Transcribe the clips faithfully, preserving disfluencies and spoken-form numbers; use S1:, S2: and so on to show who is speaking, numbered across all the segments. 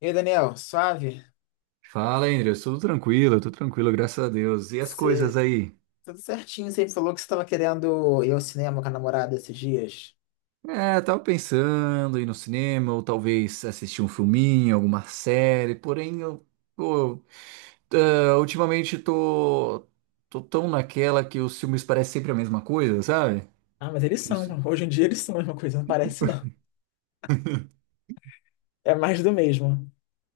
S1: E aí, Daniel, suave?
S2: Fala, Andreas, tudo tranquilo, tudo tranquilo, graças a Deus. E as coisas
S1: Você,
S2: aí?
S1: tudo certinho, você falou que você estava querendo ir ao cinema com a namorada esses dias.
S2: É, tava pensando em ir no cinema, ou talvez assistir um filminho, alguma série, porém eu, pô, ah, ultimamente tô, tô tão naquela que os filmes parecem sempre a mesma coisa, sabe?
S1: Ah, mas eles
S2: Não
S1: são, né?
S2: sei.
S1: Hoje em dia eles são a mesma coisa, não parece não. É mais do mesmo.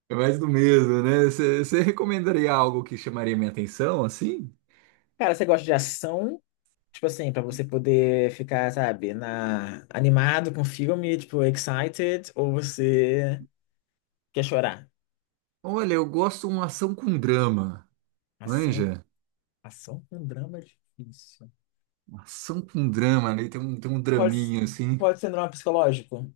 S2: É mais do mesmo, né? Você recomendaria algo que chamaria minha atenção, assim?
S1: Cara, você gosta de ação? Tipo assim, pra você poder ficar, sabe, na... animado com o filme, tipo, excited, ou você quer chorar?
S2: Olha, eu gosto de uma ação com drama,
S1: Ação,
S2: manja?
S1: ação com drama é difícil.
S2: Uma ação com drama, né? Tem um, tem um
S1: Pode,
S2: draminha, assim.
S1: pode ser um drama psicológico,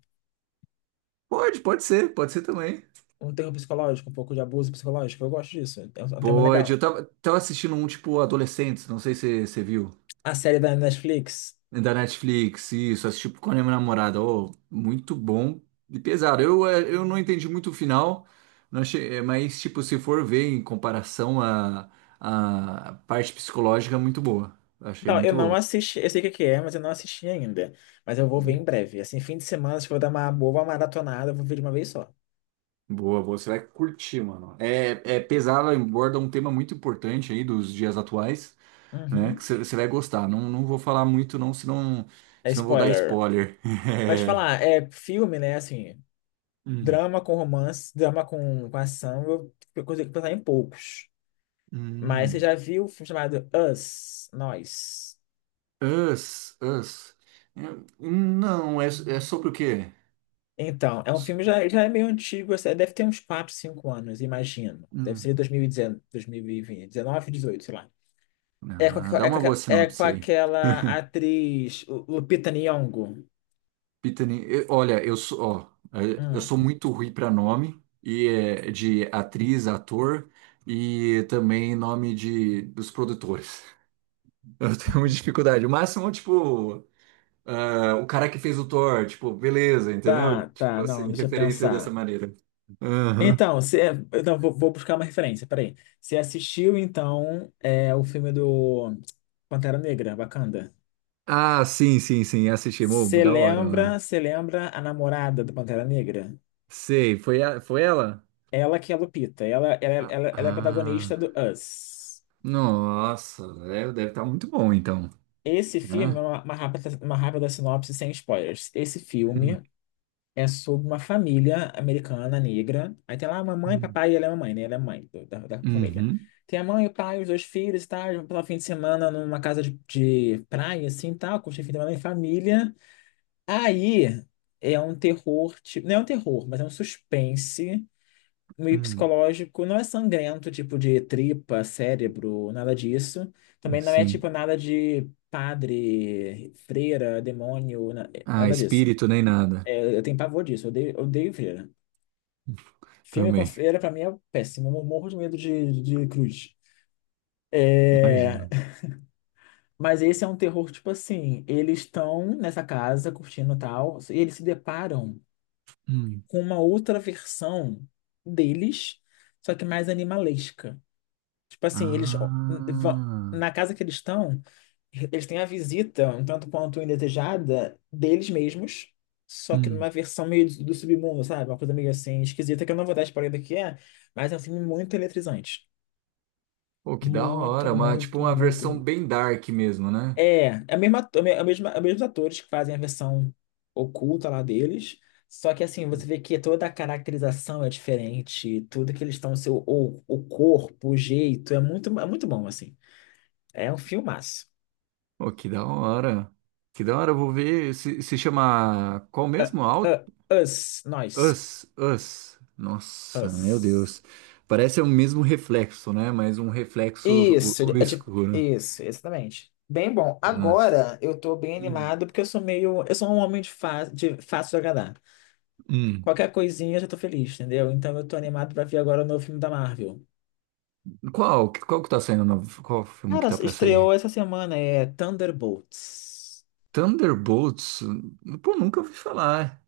S2: Pode, pode ser, pode ser também.
S1: um terror psicológico, um pouco de abuso psicológico. Eu gosto disso, é um é um tema
S2: Pode,
S1: legal.
S2: eu tava, tava assistindo um tipo Adolescentes, não sei se você viu,
S1: A série da Netflix?
S2: da Netflix, isso, assisti com a minha namorada, ó, muito bom e pesado. Eu, eh, eu não entendi muito o final, não achei, eh, mas tipo, se for ver em comparação à à parte psicológica, é muito boa. Achei
S1: Então, eu
S2: muito
S1: não
S2: boa.
S1: assisti, eu sei o que que é, mas eu não assisti ainda. Mas eu vou ver em breve. Assim, fim de semana, acho que eu vou dar uma boa maratonada, eu vou ver de uma vez só.
S2: Boa, boa, você vai curtir, mano. É, é pesado, aborda um tema muito importante aí dos dias atuais, né? Que
S1: Uhum.
S2: você vai gostar. Não, não vou falar muito, não, senão,
S1: É
S2: senão vou dar
S1: spoiler.
S2: spoiler.
S1: Mas te falar, é filme, né? Assim,
S2: Hum,
S1: drama com romance, drama com, com ação, eu, eu consigo pensar em poucos. Mas você
S2: hum.
S1: já viu o filme chamado Us, Nós?
S2: Us, Us. É, não, é, é sobre o quê?
S1: Então, é um
S2: S-
S1: filme já, já é meio antigo, assim, deve ter uns quatro cinco anos, imagino. Deve
S2: hum.
S1: ser dois dois mil mil e dezenove, dois mil e vinte dois mil e dezenove, dezoito sei lá. É com,
S2: Ah,
S1: aquela-
S2: dá
S1: é, com,
S2: uma boa
S1: aquela- é com
S2: sinopse aí.
S1: aquela atriz Lu- Lupita Nyong'o.
S2: Pitani, eu- olha, eu sou, ó, é, eu
S1: Hum,
S2: sou muito ruim para nome e é, de atriz, ator e também nome de dos produtores. Eu tenho muita dificuldade. O máximo, tipo, ah, o cara que fez o Thor, tipo, beleza, entendeu?
S1: tá,
S2: Tipo
S1: tá, não,
S2: assim,
S1: deixa eu
S2: referência dessa
S1: pensar.
S2: maneira. Aham.
S1: Então, você, então vou, vou buscar uma referência, peraí. Você assistiu, então, é, o filme do Pantera Negra, Wakanda?
S2: Ah, sim, sim, sim, assisti. Mô,
S1: Você
S2: da hora,
S1: lembra,
S2: mano.
S1: você lembra a namorada do Pantera Negra?
S2: Sei, foi, a- foi ela?
S1: Ela que é a Lupita, ela, ela,
S2: Ah,
S1: ela, ela é a
S2: ah.
S1: protagonista do Us.
S2: Nossa, velho, deve estar muito bom então,
S1: Esse filme, é
S2: né?
S1: uma, uma rápida, uma rápida sinopse sem spoilers. Esse filme é sobre uma família americana negra. Aí tem lá a mamãe,
S2: Uhum,
S1: papai, e ela é a mamãe, né? Ela é a mãe do- da, da família.
S2: uhum,
S1: Tem a mãe, o pai, os dois filhos e tal. Eles vão passar o fim de semana numa casa de, de praia, assim e tal. Curtir o fim de semana em família. Aí é um terror, tipo. Não é um terror, mas é um suspense meio
S2: uhum.
S1: psicológico. Não é sangrento, tipo de tripa, cérebro, nada disso. Também não é
S2: Sim.
S1: tipo nada de padre, freira, demônio, na-
S2: Ah,
S1: nada disso.
S2: espírito nem nada
S1: É, eu tenho pavor disso, eu odeio, eu odeio freira. Filme com
S2: também.
S1: freira, pra mim, é péssimo. Eu morro de medo de, de cruz. É,
S2: Imagina.
S1: mas esse é um terror, tipo assim, eles estão nessa casa curtindo tal, e eles se deparam
S2: Hum.
S1: com uma outra versão deles, só que mais animalesca. Tipo assim, eles va-
S2: Ah,
S1: na casa que eles estão, eles têm a visita, um tanto quanto indesejada, deles mesmos, só que
S2: hum.
S1: numa versão meio do do submundo, sabe? Uma coisa meio assim esquisita que eu não vou dar spoiler do que é, mas é um filme muito eletrizante.
S2: Pô, que da
S1: Muito,
S2: hora, uma, tipo
S1: muito,
S2: uma
S1: muito.
S2: versão bem dark mesmo, né?
S1: É, é a mesma, ato- é a mesma, é os mesmos atores que fazem a versão oculta lá deles. Só que assim, você vê que toda a caracterização é diferente, tudo que eles estão, seu, o, o corpo, o jeito, é muito, é muito bom, assim. É um filmaço.
S2: Pô, que da hora. Que da hora, eu vou ver. Se, se chama qual mesmo? Out
S1: U- Us, nós,
S2: Us. Us. Nossa, meu
S1: Us.
S2: Deus. Parece o mesmo reflexo, né? Mas um reflexo o-
S1: Isso, é tipo,
S2: obscuro.
S1: isso, exatamente. Bem bom.
S2: Nossa.
S1: Agora eu tô bem
S2: Hum.
S1: animado porque eu sou meio, eu sou um homem de, fa de fácil agradar.
S2: Hum.
S1: Qualquer coisinha eu já tô feliz, entendeu? Então eu tô animado pra ver agora o novo filme da Marvel.
S2: Qual? Qual que tá saindo? Novo? Qual o filme
S1: Cara,
S2: que tá pra
S1: estreou
S2: sair?
S1: essa semana, é Thunderbolts.
S2: Thunderbolts? Pô, nunca ouvi falar.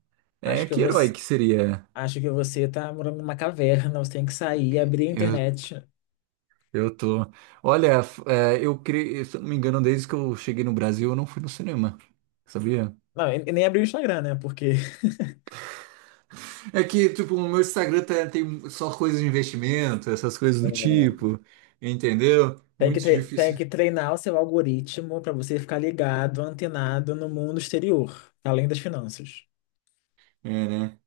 S1: Acho
S2: É,
S1: que
S2: que herói
S1: você,
S2: que seria?
S1: acho que você tá morando numa caverna, você tem que sair, abrir a
S2: Eu,
S1: internet.
S2: eu tô. Olha, f- é, eu cre... se eu não me engano, desde que eu cheguei no Brasil, eu não fui no cinema. Sabia?
S1: Não, e- e nem abrir o Instagram, né? Porque
S2: É que, tipo, o meu Instagram tá- tem só coisas de investimento, essas coisas do
S1: Hum.
S2: tipo, entendeu?
S1: tem que,
S2: Muito
S1: tre- tem
S2: difícil.
S1: que treinar o seu algoritmo pra você ficar ligado, antenado no mundo exterior, além das finanças.
S2: É, né?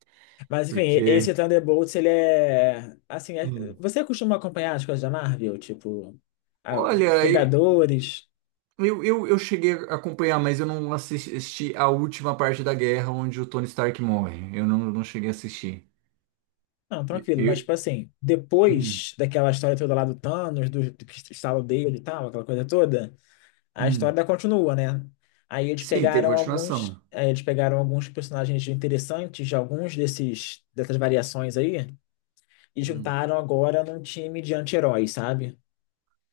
S1: Mas enfim, esse
S2: Porque.
S1: Thunderbolts, ele é. Assim, é-
S2: Hum.
S1: você costuma acompanhar as coisas da Marvel? Tipo, a-
S2: Olha, e-
S1: Vingadores.
S2: eu, eu, eu cheguei a acompanhar, mas eu não assisti a última parte da guerra onde o Tony Stark morre. Eu não, não cheguei a assistir.
S1: Não,
S2: E-
S1: tranquilo, mas
S2: Eu,
S1: tipo assim,
S2: hum,
S1: depois daquela história toda lá do Thanos, do, do que estala o dedo e tal, aquela coisa toda, a história
S2: hum.
S1: ainda continua, né? Aí eles
S2: Sim, teve
S1: pegaram alguns.
S2: continuação.
S1: aí eles pegaram alguns personagens interessantes de alguns desses, dessas variações aí, e
S2: Hum.
S1: juntaram agora num time de anti-heróis, sabe?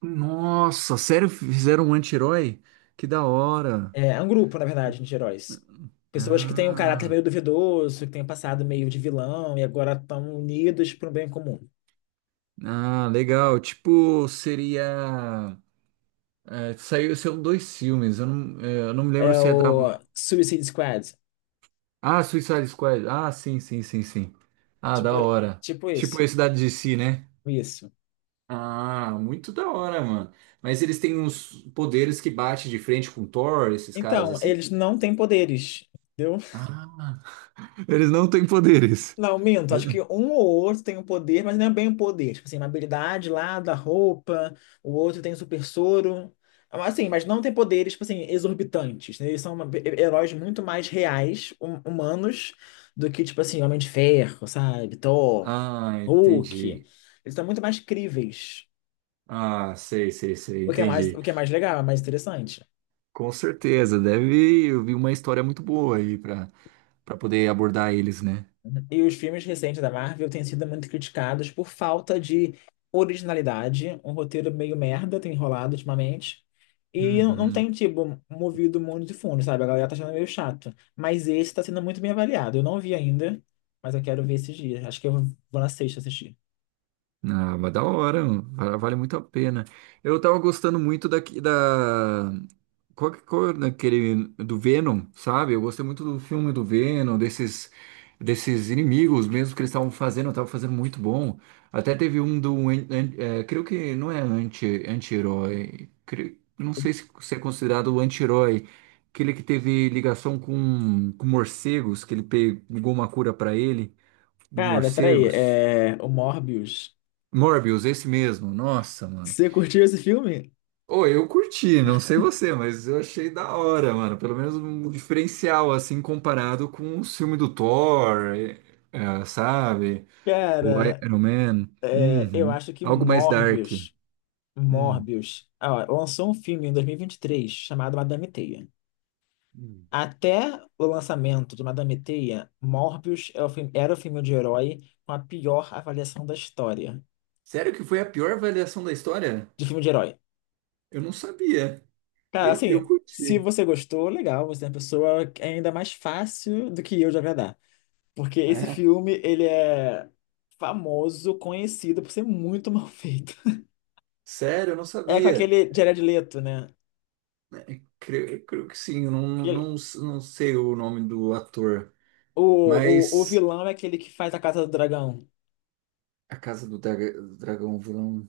S2: Nossa, sério? Fizeram um anti-herói? Que da hora.
S1: É, é um grupo, na verdade, de heróis. Pessoas que têm um caráter
S2: Ah.
S1: meio duvidoso, que têm um passado meio de vilão e agora estão unidos para um bem comum.
S2: Ah, legal. Tipo, seria. É, saiu, são dois filmes. Eu não, é, eu não me lembro
S1: É
S2: se é da.
S1: o Suicide Squad.
S2: Ah, Suicide Squad. Ah, sim, sim, sim, sim. Ah,
S1: Tipo,
S2: da hora.
S1: tipo
S2: Tipo,
S1: esse.
S2: esse da D C, né?
S1: Isso.
S2: Ah, muito da hora, mano. Mas eles têm uns poderes que bate de frente com o Thor, esses caras
S1: Então,
S2: assim?
S1: eles não têm poderes, entendeu?
S2: Ah, eles não têm poderes.
S1: Não, minto, acho que um ou outro tem um poder, mas não é bem um poder. Tipo assim, uma habilidade lá da roupa, o outro tem super soro. ah, Assim, mas não tem poderes, tipo assim, exorbitantes, né? Eles são uma- heróis muito mais reais, hum- humanos, do que, tipo assim, Homem de Ferro, sabe? Thor,
S2: Ah,
S1: Hulk.
S2: entendi.
S1: Eles são muito mais críveis.
S2: Ah, sei, sei, sei,
S1: O que é mais,
S2: entendi.
S1: o que é mais legal, é mais interessante.
S2: Com certeza, deve vir uma história muito boa aí para para poder abordar eles, né?
S1: E os filmes recentes da Marvel têm sido muito criticados por falta de originalidade, um roteiro meio merda, tem enrolado ultimamente. E não não
S2: Uhum.
S1: tem, tipo, movido o mundo de fundo, sabe? A galera tá achando meio chato. Mas esse tá sendo muito bem avaliado. Eu não vi ainda, mas eu quero ver esses dias. Acho que eu vou na sexta assistir.
S2: Ah, mas da hora, mano. Va- vale muito a pena. Eu tava gostando muito daqui da. Qual, que- qual daquele do Venom, sabe? Eu gostei muito do filme do Venom, desses desses inimigos mesmo que eles estavam fazendo, estavam fazendo muito bom. Até teve um do an- an- é, creio que não é anti anti-herói, Cre- não sei se, se é considerado anti-herói, aquele que teve ligação com, com morcegos, que ele pegou uma cura pra ele do
S1: Cara, peraí,
S2: morcegos.
S1: é... o Morbius.
S2: Morbius, esse mesmo. Nossa, mano.
S1: Você curtiu esse filme?
S2: Ô, eu curti, não sei você, mas eu achei da hora, mano. Pelo menos um diferencial, assim, comparado com o filme do Thor, eh, eh, sabe? O
S1: Cara,
S2: Iron Man.
S1: é, eu
S2: Uhum.
S1: acho que
S2: Algo mais dark.
S1: Morbius,
S2: Hum.
S1: Morbius, ah, ó, lançou um filme em dois mil e vinte e três chamado Madame Teia.
S2: Hum.
S1: Até o lançamento de Madame Teia, Morbius é o fi- era o filme de herói com a pior avaliação da história
S2: Sério que foi a pior avaliação da história?
S1: de filme de herói.
S2: Eu não sabia.
S1: Cara,
S2: Eu, eu
S1: assim, se
S2: curti.
S1: você gostou, legal, você é uma pessoa que é ainda mais fácil do que eu de agradar. Porque esse
S2: É.
S1: filme, ele é famoso, conhecido por ser muito mal feito.
S2: Sério, eu não
S1: É com
S2: sabia.
S1: aquele Jared Leto, né?
S2: É, Creio, creio que sim, eu não,
S1: Ele,
S2: não, não sei o nome do ator.
S1: o, o, o
S2: Mas.
S1: vilão é aquele que faz a Casa do Dragão.
S2: A Casa do Dra- Dragão Vilão.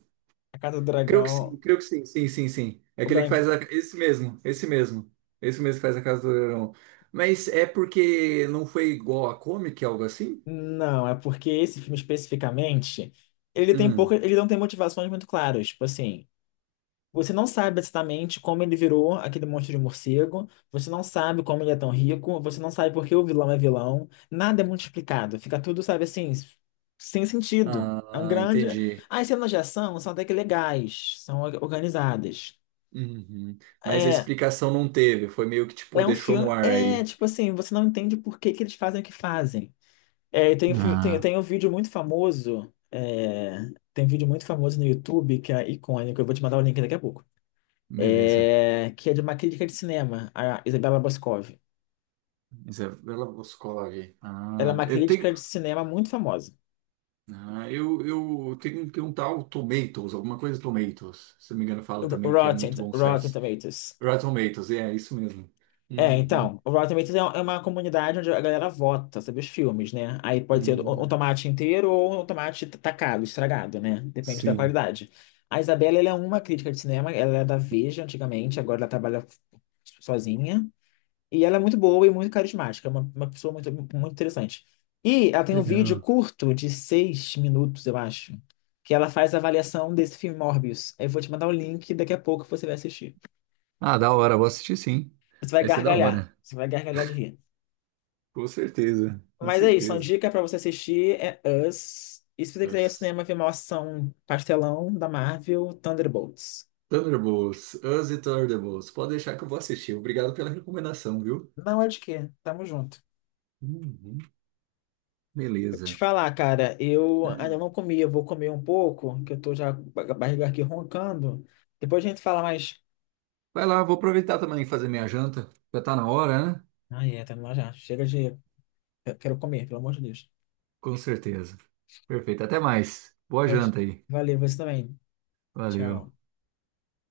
S1: A Casa do
S2: Creio que sim,
S1: Dragão,
S2: creio que sim, sim, sim, sim. É
S1: o
S2: aquele que
S1: branco.
S2: faz a... esse mesmo, esse mesmo. Esse mesmo que faz a Casa do Dragão. Mas é porque não foi igual a comic, algo assim?
S1: Não, é porque esse filme especificamente, ele tem pouco,
S2: Hum.
S1: ele não tem motivações muito claras. Tipo assim, você não sabe exatamente como ele virou aquele monstro de morcego, você não sabe como ele é tão rico, você não sabe por que o vilão é vilão, nada é muito explicado, fica tudo, sabe assim, s- sem sentido. É um
S2: Ah,
S1: grande.
S2: entendi.
S1: As cenas de ação são até que legais, são or- organizadas.
S2: Uhum. Mas a
S1: É,
S2: explicação não teve, foi meio que tipo,
S1: é um
S2: deixou no
S1: filme.
S2: ar
S1: É,
S2: aí.
S1: tipo assim, você não entende por que que eles fazem o que fazem. É, e tem, fi- tem,
S2: Ah,
S1: tem um vídeo muito famoso, é, tem um vídeo muito famoso no YouTube que é icônico, eu vou te mandar o link daqui a pouco,
S2: beleza.
S1: é, que é de uma crítica de cinema, a Isabella Boscov.
S2: Isabela Boscov.
S1: Ela é
S2: Ah,
S1: uma
S2: eu
S1: crítica
S2: tenho.
S1: de cinema muito famosa.
S2: Ah, eu, eu tenho que um tal Tomatoes, alguma coisa Tomatoes. Se não me engano, fala também que é
S1: Rotten,
S2: muito bom
S1: Rotten
S2: site
S1: Tomatoes.
S2: Rotten Tomatoes, é, é isso mesmo.
S1: É,
S2: Uhum.
S1: então, o Rotten Tomatoes é um, é uma comunidade onde a galera vota sobre os filmes, né? Aí pode ser um um
S2: Hum,
S1: tomate inteiro ou um tomate t- tacado, estragado, né? Depende da
S2: sim.
S1: qualidade. A Isabela, ela é uma crítica de cinema, ela é da Veja antigamente, agora ela trabalha sozinha. E ela é muito boa e muito carismática, é uma, uma pessoa muito, muito interessante. E ela tem um vídeo
S2: Legal.
S1: curto de seis minutos, eu acho, que ela faz a avaliação desse filme Morbius. Eu vou te mandar o link daqui a pouco você vai assistir.
S2: Ah, da hora, vou assistir sim.
S1: Você vai
S2: Vai ser da
S1: gargalhar,
S2: hora.
S1: você vai gargalhar de rir.
S2: Com certeza, com
S1: Mas é isso, uma
S2: certeza.
S1: dica pra você assistir é Us. E se você quiser ir ao
S2: Us.
S1: cinema ver uma ação pastelão da Marvel, Thunderbolts.
S2: Thunderbolts, Us e Thunderbolts. Pode deixar que eu vou assistir. Obrigado pela recomendação, viu?
S1: Não é de quê? Tamo junto.
S2: Uhum.
S1: Te
S2: Beleza.
S1: falar, cara, eu ainda
S2: Hum.
S1: não comi, eu vou comer um pouco, que eu tô já com a barriga aqui roncando. Depois a gente fala mais.
S2: Vai lá, vou aproveitar também e fazer minha janta. Já tá na hora, né?
S1: Ah é, tá indo lá já. Chega de. Eu quero comer, pelo amor de Deus.
S2: Com certeza. Perfeito. Até mais. Boa
S1: Tchau, tchau.
S2: janta aí.
S1: Valeu, você também.
S2: Valeu.
S1: Tchau.